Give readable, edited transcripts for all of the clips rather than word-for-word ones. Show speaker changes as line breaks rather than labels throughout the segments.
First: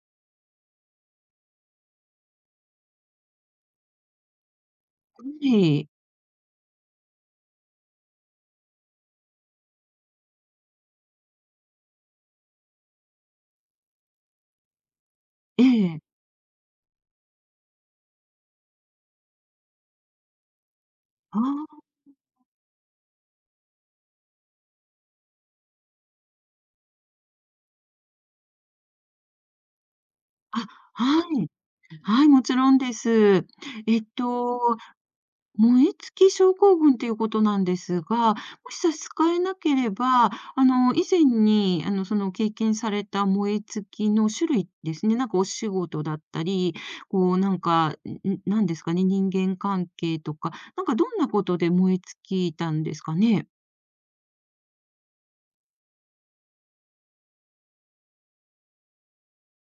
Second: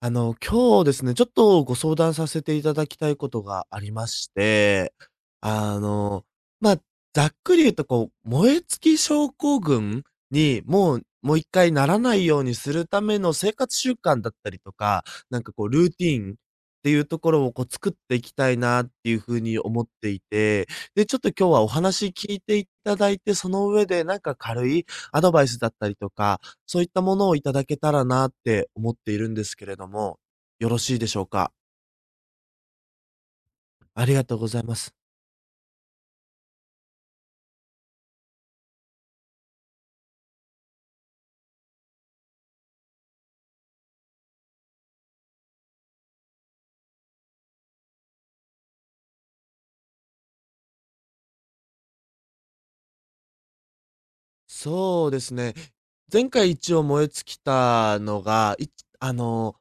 今日ですね、ちょっとご相談させていただきたいことがありまして、
は
あ
い、
の、まあ、ざっくり言うと燃え尽き症候群にもう一回ならないようにするための生活習慣だったりとか、
え
こうルー
え、
ティンっていうところをこう作っていきたいなっていうふうに思っていて、で、ちょっと
あ
今日は
あ、
お話聞いていただいて、その上で軽いアドバイスだったりとか、そういったものをいただけたらなって思っているんですけれども、
あ、
よろしいでしょ
は
う
い、
か？
はい、もちろんです。えっ
ありがとうご
と、
ざいます。
燃え尽き症候群ということなんですが、もし差し支えなければ、以前に、その経験された燃え尽きの種類ですね、なんかお仕事だったり、こう、なんか、なんですかね、人間関係とか、なんかどんなことで燃え尽きたんですかね？
そうですね。前回一応燃え尽きたのが、あの、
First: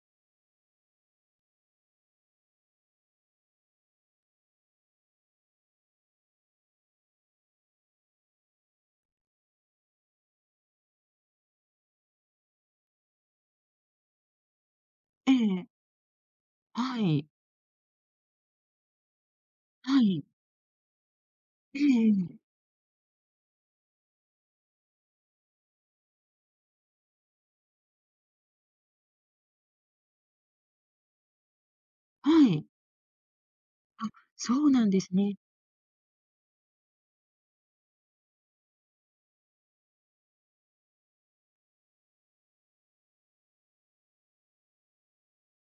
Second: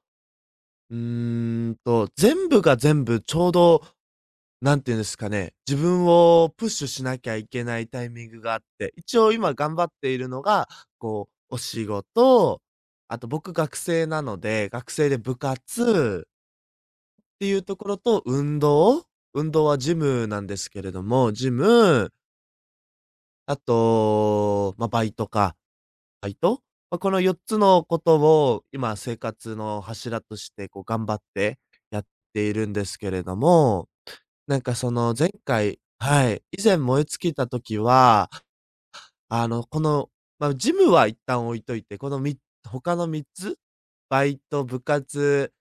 うー全部が全部ちょうど、なんて言うんですかね、自分をプッシュしなきゃいけないタイミングがあって、一応今頑張っているのが、お仕事、あと僕学生なので、学生で
え
部
え、
活
はい、
ていうところと、運動はジ
はい、
ムなんですけれども、ジ
ええ
ム、
え、
あと、バイトか、バイト？まあ、この4つのことを、今生活の柱として、こう頑張ってやっ
は
てい
い。
るんですけれども、
あ、そうなん
そ
で
の
すね。
はい、以前燃え尽きた時は、あの、この、まあ、ジムは一旦置いといて、このみ他の3つ、バイト、部活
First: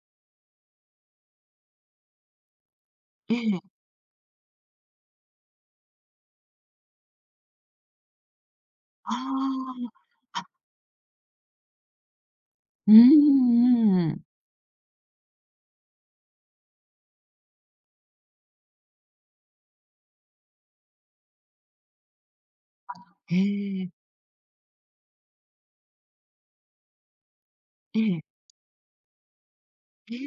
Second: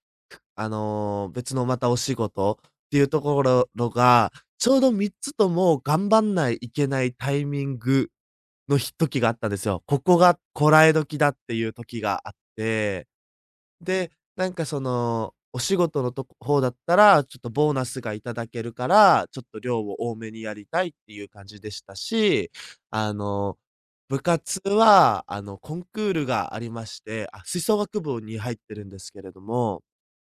別のまたお仕事っていうと
え
ころ
え。
が、ちょうど3つとも頑張んないいけないタイミング時があったんです
あ
よ。ここが
あ。あ、
こらえ時だっていう時があっ
うーんう
て、で、
んうん。
お仕事の方だったら、ちょっとボーナスがいただけるから、ちょっと量を多めにやりたいっていう感じでしたし、あの、
へえ。
部活は、コンクールがありまして、あ、吹奏楽
え
部に
え。
入ってるんですけれども
ええ。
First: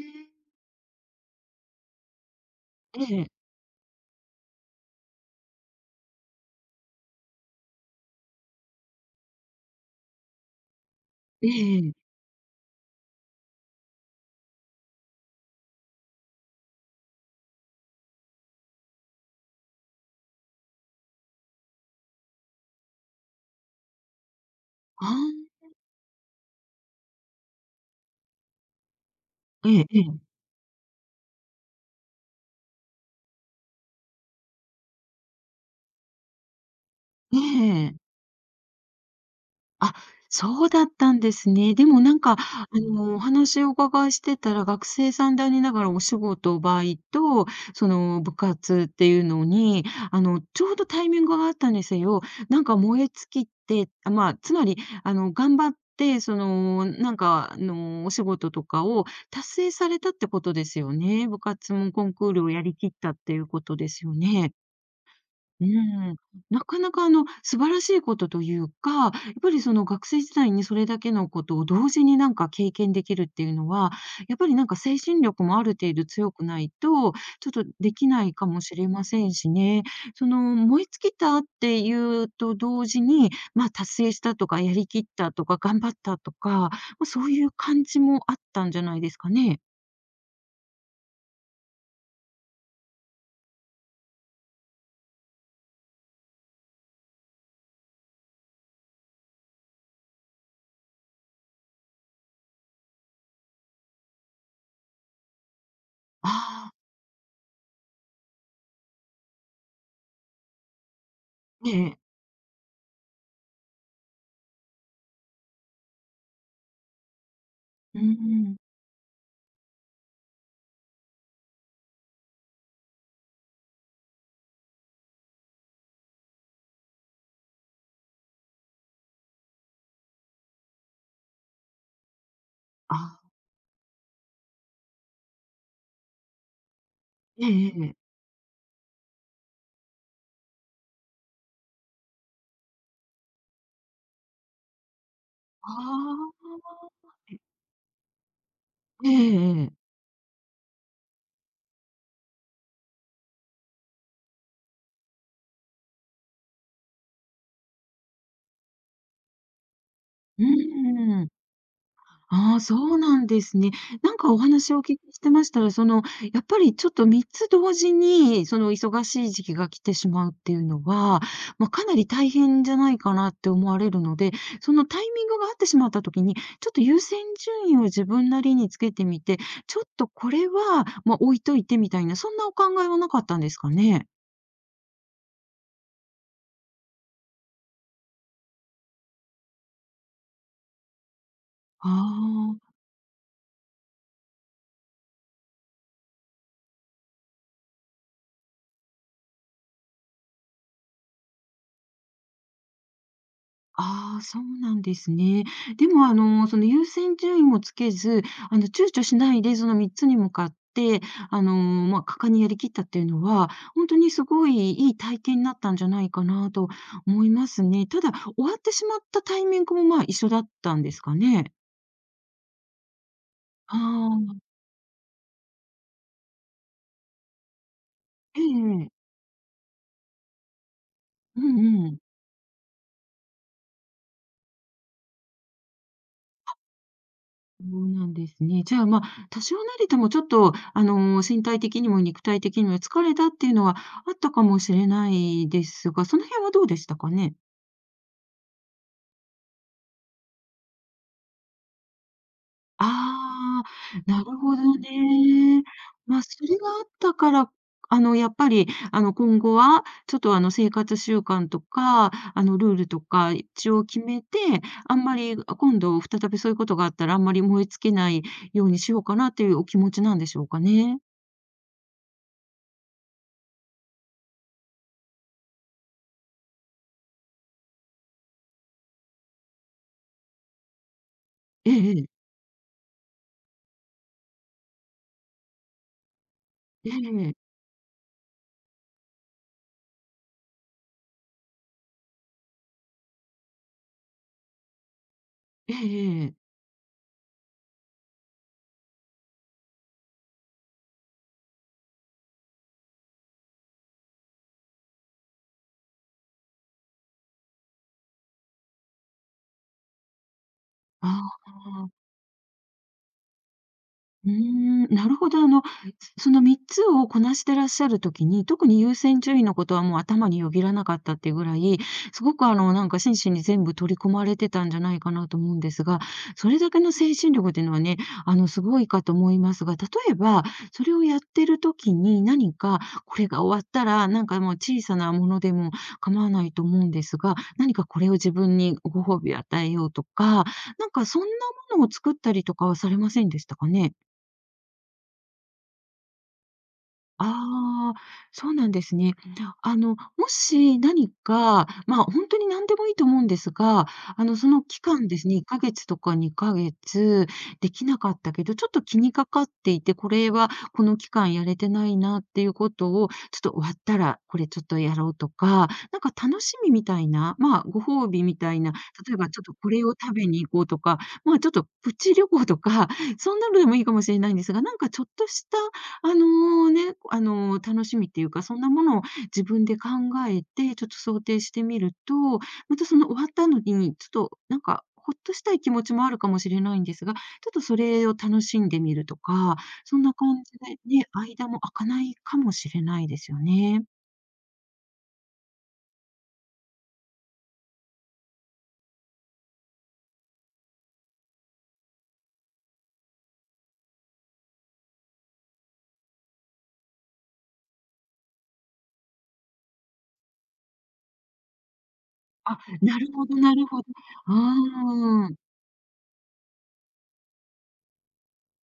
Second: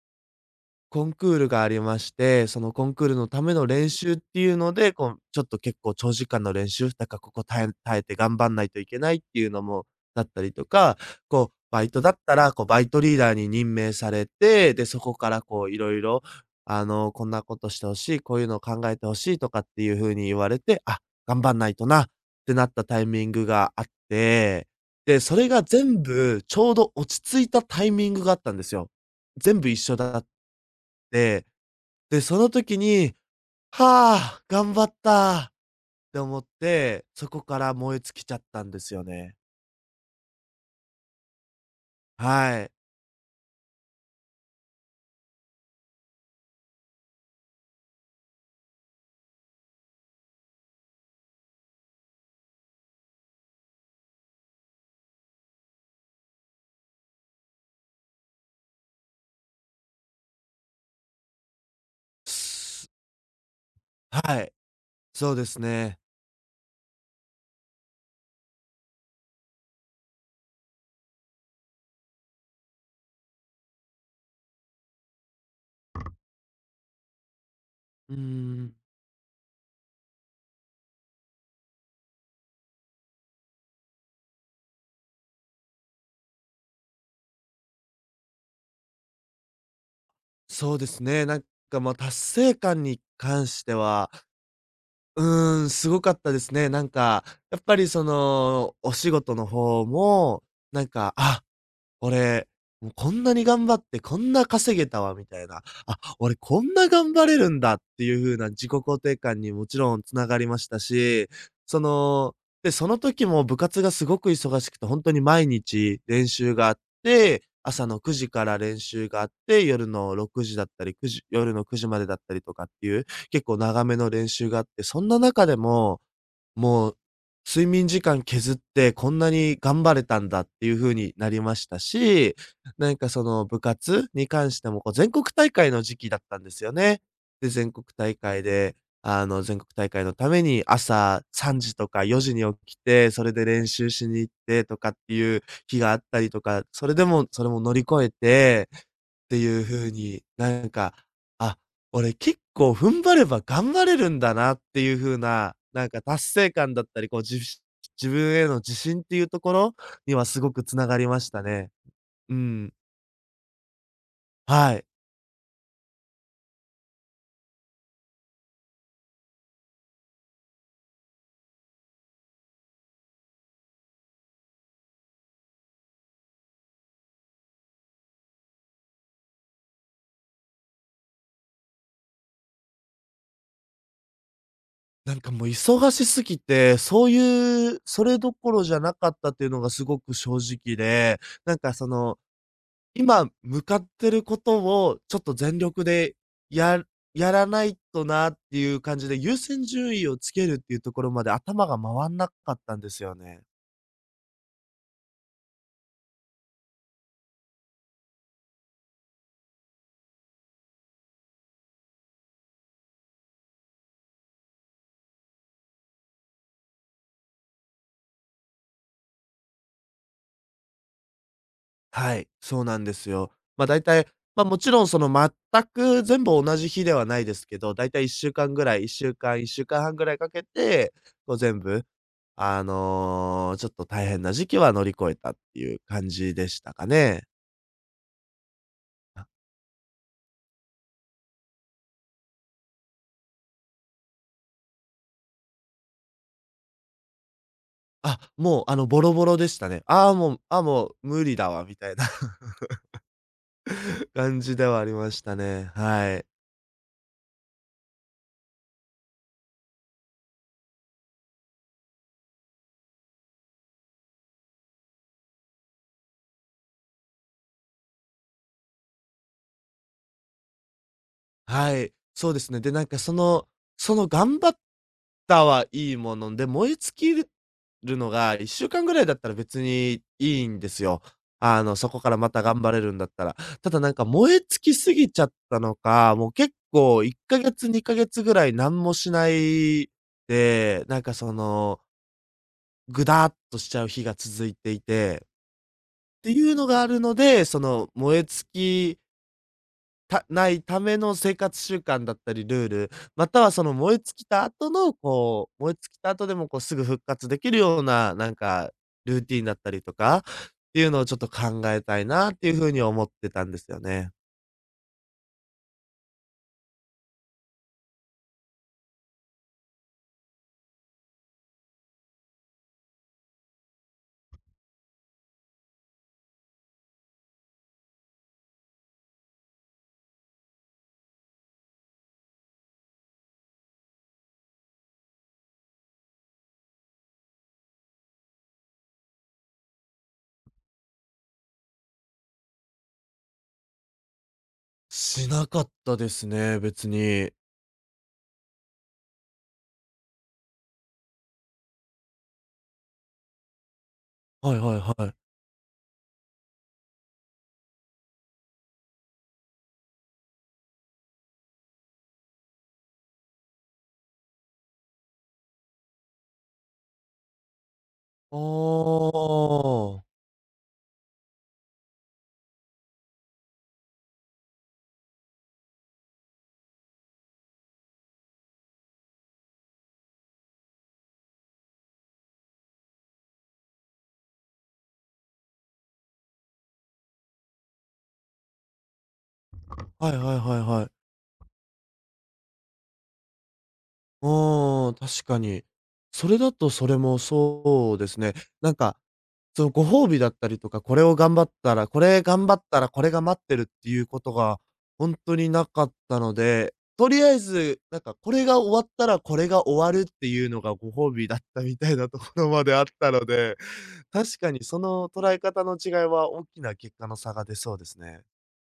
コンクールがありまして、そのコン
え
クールの
え。
ための練習っていうので、ちょっと結構長時間の練習、だからここ耐えて頑張んないといけないっていうのもだったりとか、
えええ
バイト
え。
だったら、バイトリーダーに任命されて、で、そこからいろいろこんなことしてほしい、こういうのを考えてほしいとかっていう風に言われて、あ、頑張んないとなってなったタイミングがあって、
あ
で、それ
あ。
が全部ちょうど落ち着いたタイミングがあったんですよ。全部
え
一
え
緒
え
だ
え。
でで、その時に「はあ、頑張った」って思って、そ
え
こから燃え
え。
尽きちゃったんですよね。
あ、そうだったんですね。でもなんか、
はい。
お話をお伺いしてたら、学生さんでありながらお仕事、バイト、その部活っていうのに、あの、ちょうどタイミングがあったんですよ、なんか燃え尽きて、あ、まあ、つまり、頑張って、その、なんか、お仕事とかを達成されたってことですよね。部活もコンクールをやり
す
きったっていうことですよ
はい、
ね。
そうです
う
ね。
ん、なかなかあの素晴らしいことというか、やっぱりその学生時代にそれだけのことを同時になんか経験できるっていうのは、やっぱりなんか精神力もある程度強くないと、ちょっとでき
うー
ないかも
ん、
しれませんしね。その燃え尽きたっていうと同時に、ま、達成したとか、やり切ったとか、頑張ったとか、ま、そういう感じもあったんじゃないですかね。
そうですね、達成感に関しては、すごかったですね。やっぱりその、お仕事の方も、なんか「あ、俺、もうこんなに頑張ってこんな稼げたわみたいな、あ、俺こ
あ
ん
あ、
な頑張れるんだっていう風な自己肯定感にもちろんつながりましたし、
え
そ
え。
の、で、その時も部活がすごく忙しくて、ほんとに毎日練習があって、朝の
うん
9
う
時か
ん。
ら練習があって、夜の6時だったり、9時夜の9時までだったりとかっていう、結構長めの練習があって、そんな中でももう、睡眠時間削ってこんなに頑張れたんだっていう風になりましたし、
ああ、
その部活に関しても、こう全国大会の時期だったんですよね。
え
で、
え
全国
ええ。
大会で、全国大会のために朝3時とか4時に起きて、それで練習しに行ってとかっていう
あ
日があったりとか、それ
あ。
でもそれも乗り越えて
え
っていう
えええ。
風に、あ、俺結構踏ん張れば頑張れるんだなっていう風な、なんか達成感だったり、自分への自信っていうところにはす
う
ごく繋がりま
ー
し
ん。
たね。う
ああ、
ん、
そうなんですね。なんかお
は
話をお
い。
聞きしてましたら、その、やっぱりちょっと3つ同時に、その忙しい時期が来てしまうっていうのは、ま、かなり大変じゃないかなって思われるので、そのタイミングが合ってしまった時に、ちょっと優先順位を自分なりにつけてみて、ちょっとこれは、ま、置いといてみたいな、そんなお考えはなかったんですかね？
もう忙しすぎて、そういうそれどころじゃなかったっていうのがすごく正直で、なんかそ
あ
の
あ。
今向かってることをちょっと全力でややらないとなっていう感じで、優先順位をつけるっていうところまで頭が回んなかったんですよね。
ああ、そうなんですね。でも、その優先順位もつけず、躊躇しないで、その3つに向かって、あの、まあ、果敢にやりきったっていうのは、本当にすごいいい体験になったんじゃないかなと思いますね。ただ、終わってしまったタイミングも、まあ、一緒だったんですかね？
はい、そうなんですよ。
あ
大体、ま
あ、
あ、もちろんその全く全部同じ日ではないですけど、大体1週
え
間ぐらい、
え。
1週間、1週間半ぐらいかけて、こう
う
全部、
んうん。
あの、ちょっと大変な時期は乗り越えたっていう感じでしたかね。
そうなんですね。じゃあ、ま、あ多少なりともちょっと、身体的にも肉体的にも疲れたっていうのはあったかもしれないですが、その辺はどうでしたかね？
あ、もう、あの、ボロボロでしたね。「ああ、もう無理だわ」みたいな
ああ、なる
感じ
ほ
で
ど
はありました
ね。
ね。は
まあ、
い。
それがあったから、やっぱり、今後はちょっと、生活習慣とか、ルールとか一応決めて、あんまり、あ、今度再びそういうことがあったら、あんまり燃え尽きないようにしようかなっていうお気持ちなんでしょうかね？
はい、そうですね。で、その頑張ったはいいもので、燃え尽きるのが1週間ぐらいだったら別にいいんですよ。あ
え
の、そこ
え。
からまた頑張れるんだったら。ただ、なんか、燃え尽きすぎちゃったのか、もう結
え
構1
え。
ヶ月、2ヶ月ぐらい何もしないで、ぐだーっとしちゃう日が続いていて、っ
ええ
て
え
い
え
うのがあるので、その燃え尽きたないための生活習慣だったりルール、またはその燃え尽きた後の燃え尽きた後でもこうすぐ復活できるような、なんかルーティンだったりとかっていうのを
あ
ちょっと考え
あ、あ
た
あ。
いなっていう風に思ってたんですよね。
うーん、なるほど。あの、その3つをこなしてらっしゃるときに、特に優先順位のことはもう頭によぎらなかったっていうぐらい、すごくあの、なんか真摯に全部取り込まれてたんじゃないかなと思うんですが、それだけの精神力っていうのはね、あの、すごいかと思いますが、例えば、それをやってるときに何か、これが終わったら、なんかもう小さなものでも構わないと思うんですが、何かこれを自分にご褒美与えようとか、なんかそんなものを作ったりとかはされませんでしたかね？
しなかったですね、別に。
ああ、そうなんですね。あの、もし何か、まあ、本当に何でもいいと思うんですが、あの、そ
はい
の
はい
期
は
間
い。
ですね、1ヶ月とか2ヶ月できなかったけど、ちょっと気にかかっていて、これはこの期間やれてないなっていうことを、ちょっと終わったらこれちょっとやろうとか、なんか楽しみみたいな、まあ、ご褒美
あ
みたいな、例えばちょっとこれを
あ。
食べに行こうとか、まあ、ちょっとプチ旅行とか、そんなのでもいいかもしれないんですが、なんかちょっとしたあのあの、楽しみっていうか、そんなものを自分で考えて、ちょっと想定してみると、またその終わったのに、ちょっとなんか、ほっとしたい気持ちもあるかもしれないんですが、ちょっとそれを楽しんでみるとか、そん
は
な
いはい
感じ
はいは
で
い。
ね、間も空かないかもしれないですよね。
うん、確かに。それだとそれもそうですね。なんか、そのご褒美だったりとか、これ頑張ったらこれが待ってるっていうことがほんとになかったので、とりあえず、なんかこれが終わったらこれが終わるっていうのがご褒美だったみたいなところ
あ、
まであっ
なる
たの
ほどな
で、
るほど。
確かにその
うー
捉
ん。
え方の違いは大きな結果の差が出そうですね。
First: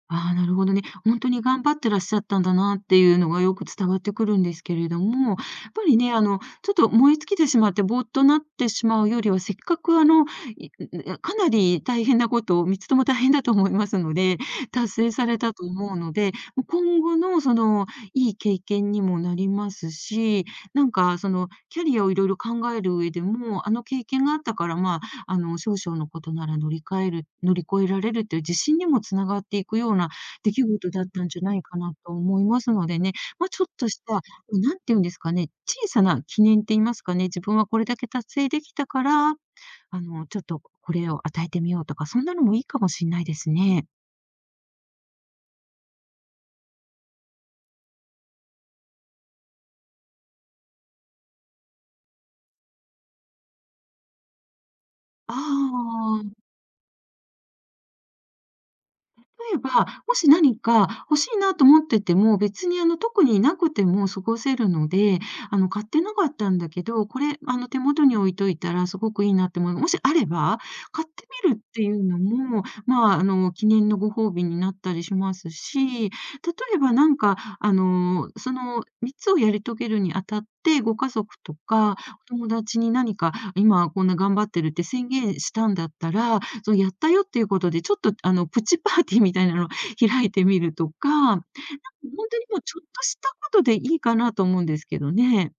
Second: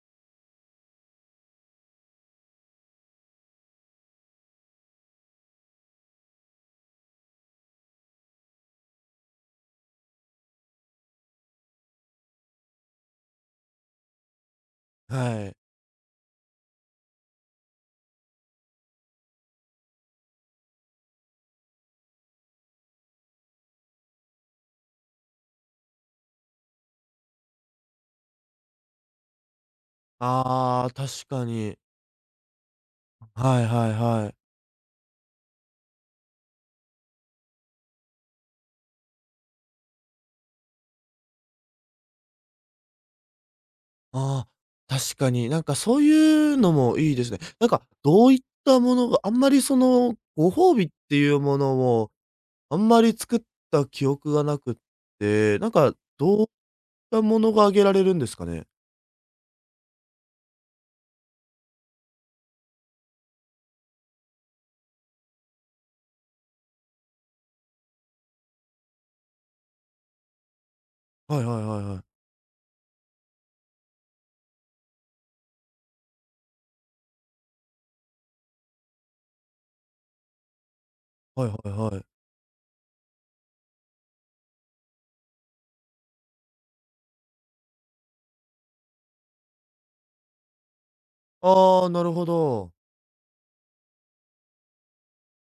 ああ、なるほどね。本当に頑張ってらっしゃったんだなっていうのがよく伝わってくるんですけれども、やっぱりね、ちょっと燃え尽きてしまってぼーっとなってしまうよりは、せっかくあの、いかなり大変なことを3つとも大変だと思いますので、達成され
は
た
い。
と思うので、もう今後のその、いい経験にもなりますし、なんかその、キャリアをいろいろ考える上でも、あの経験があったから、まあ、少々のことなら乗り換える乗り越えられるっていう自信にもつながっていくような出来
ああ、
事だった
確
んじゃ
か
ない
に。
かなと思いますのでね、まあ、
は
ちょ
い
っ
は
と
い
した、
はい。
なんていうんですかね、小さな記念って言いますかね、自分はこれだけ達成できたから、ちょっとこれを与えてみようとか、そんなのもいいかもしれないですね。
ああ、確かに。なんかそういうのもいいですね。どういったものが、あんまりその、ご褒美っていうものを、あんまり作った記憶がなくって、
あ
どう
あ。
いったものがあげられるんですかね？
えば、もし何か欲しいなと思ってても、別にあの特になくても過ごせるので、あの買ってなかったんだけど、これあの手元に置いといたらすごくいいなって思うの、もしあれば買って
はいは
み
い
るっ
は
て
い
い
はい。
うのも、まあ、あの記念のご褒美になったりしますし、例えばなんか、その3つをやり遂げるにあたって、ご家族
はい
と
はい
か
はい。
お友達に何か今こんな頑張ってるって宣言したんだったら、そう、やったよっていうことで、ちょっとあの、プチパーティーみたいなのを開いてみるとか、ほん
ああ、なるほ
とにもう
ど。
ちょっとしたことでいいかなと思うんですけどね。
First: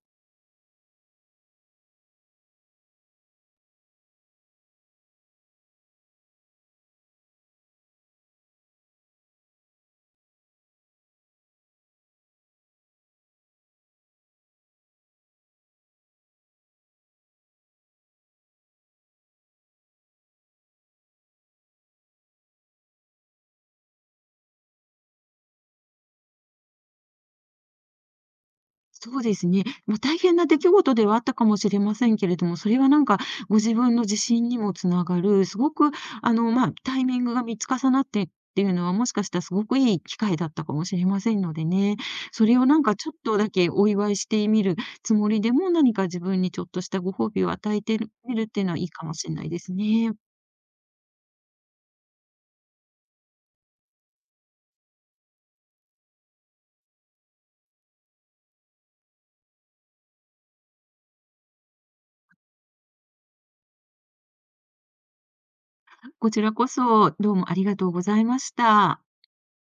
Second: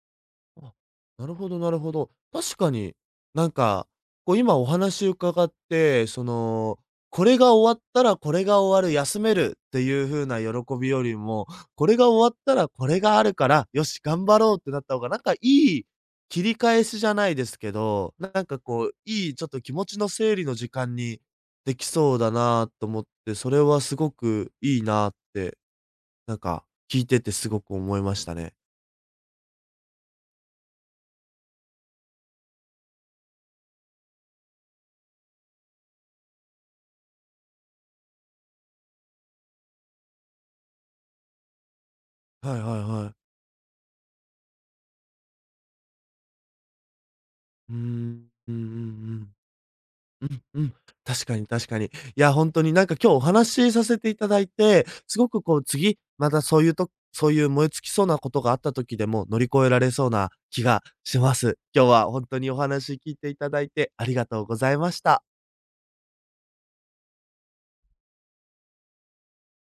あ、なるほどなるほど。確かに、なんか、今お話伺って、これが終わったらこれが終わる、休めるっていう風な喜びよりも、これが終わったらこれがあるから、よし頑張ろうってなった方が、いい切り返しじゃないですけど、いいちょっと気持ちの整理の時間にできそうだなと思って、それはすごくいいなって、なんか聞いててすごく思いましたね。
そうですね。まあ、大変な出来事ではあったかもしれませんけれども、それはなんかご自分の自信にもつながる、すごくあの、まあ、タイミングが見つ重なってっていうのは、もしかしたらすごくいい機会だったかもしれませんのでね。そ
は
れ
いはい
をなんか
は
ちょ
い。
っとだけお祝いしてみるつもりでも、何か自分にちょっとしたご褒美を
うー
与えて
ん、
みるっ
うんう
ていうのはいいかも
んう
し
ん。
れないですね。
うんうん。確かに確かに。いや、ほんとになんか今日お話しさせていただいて、すごくこう次、またそういうとそういう燃え尽きそうなことがあった時でも乗り越えられそうな気がします。今日はほんとにお話聞いていただいてありがとうございました。
こちらこそ、どうもありがとうございました。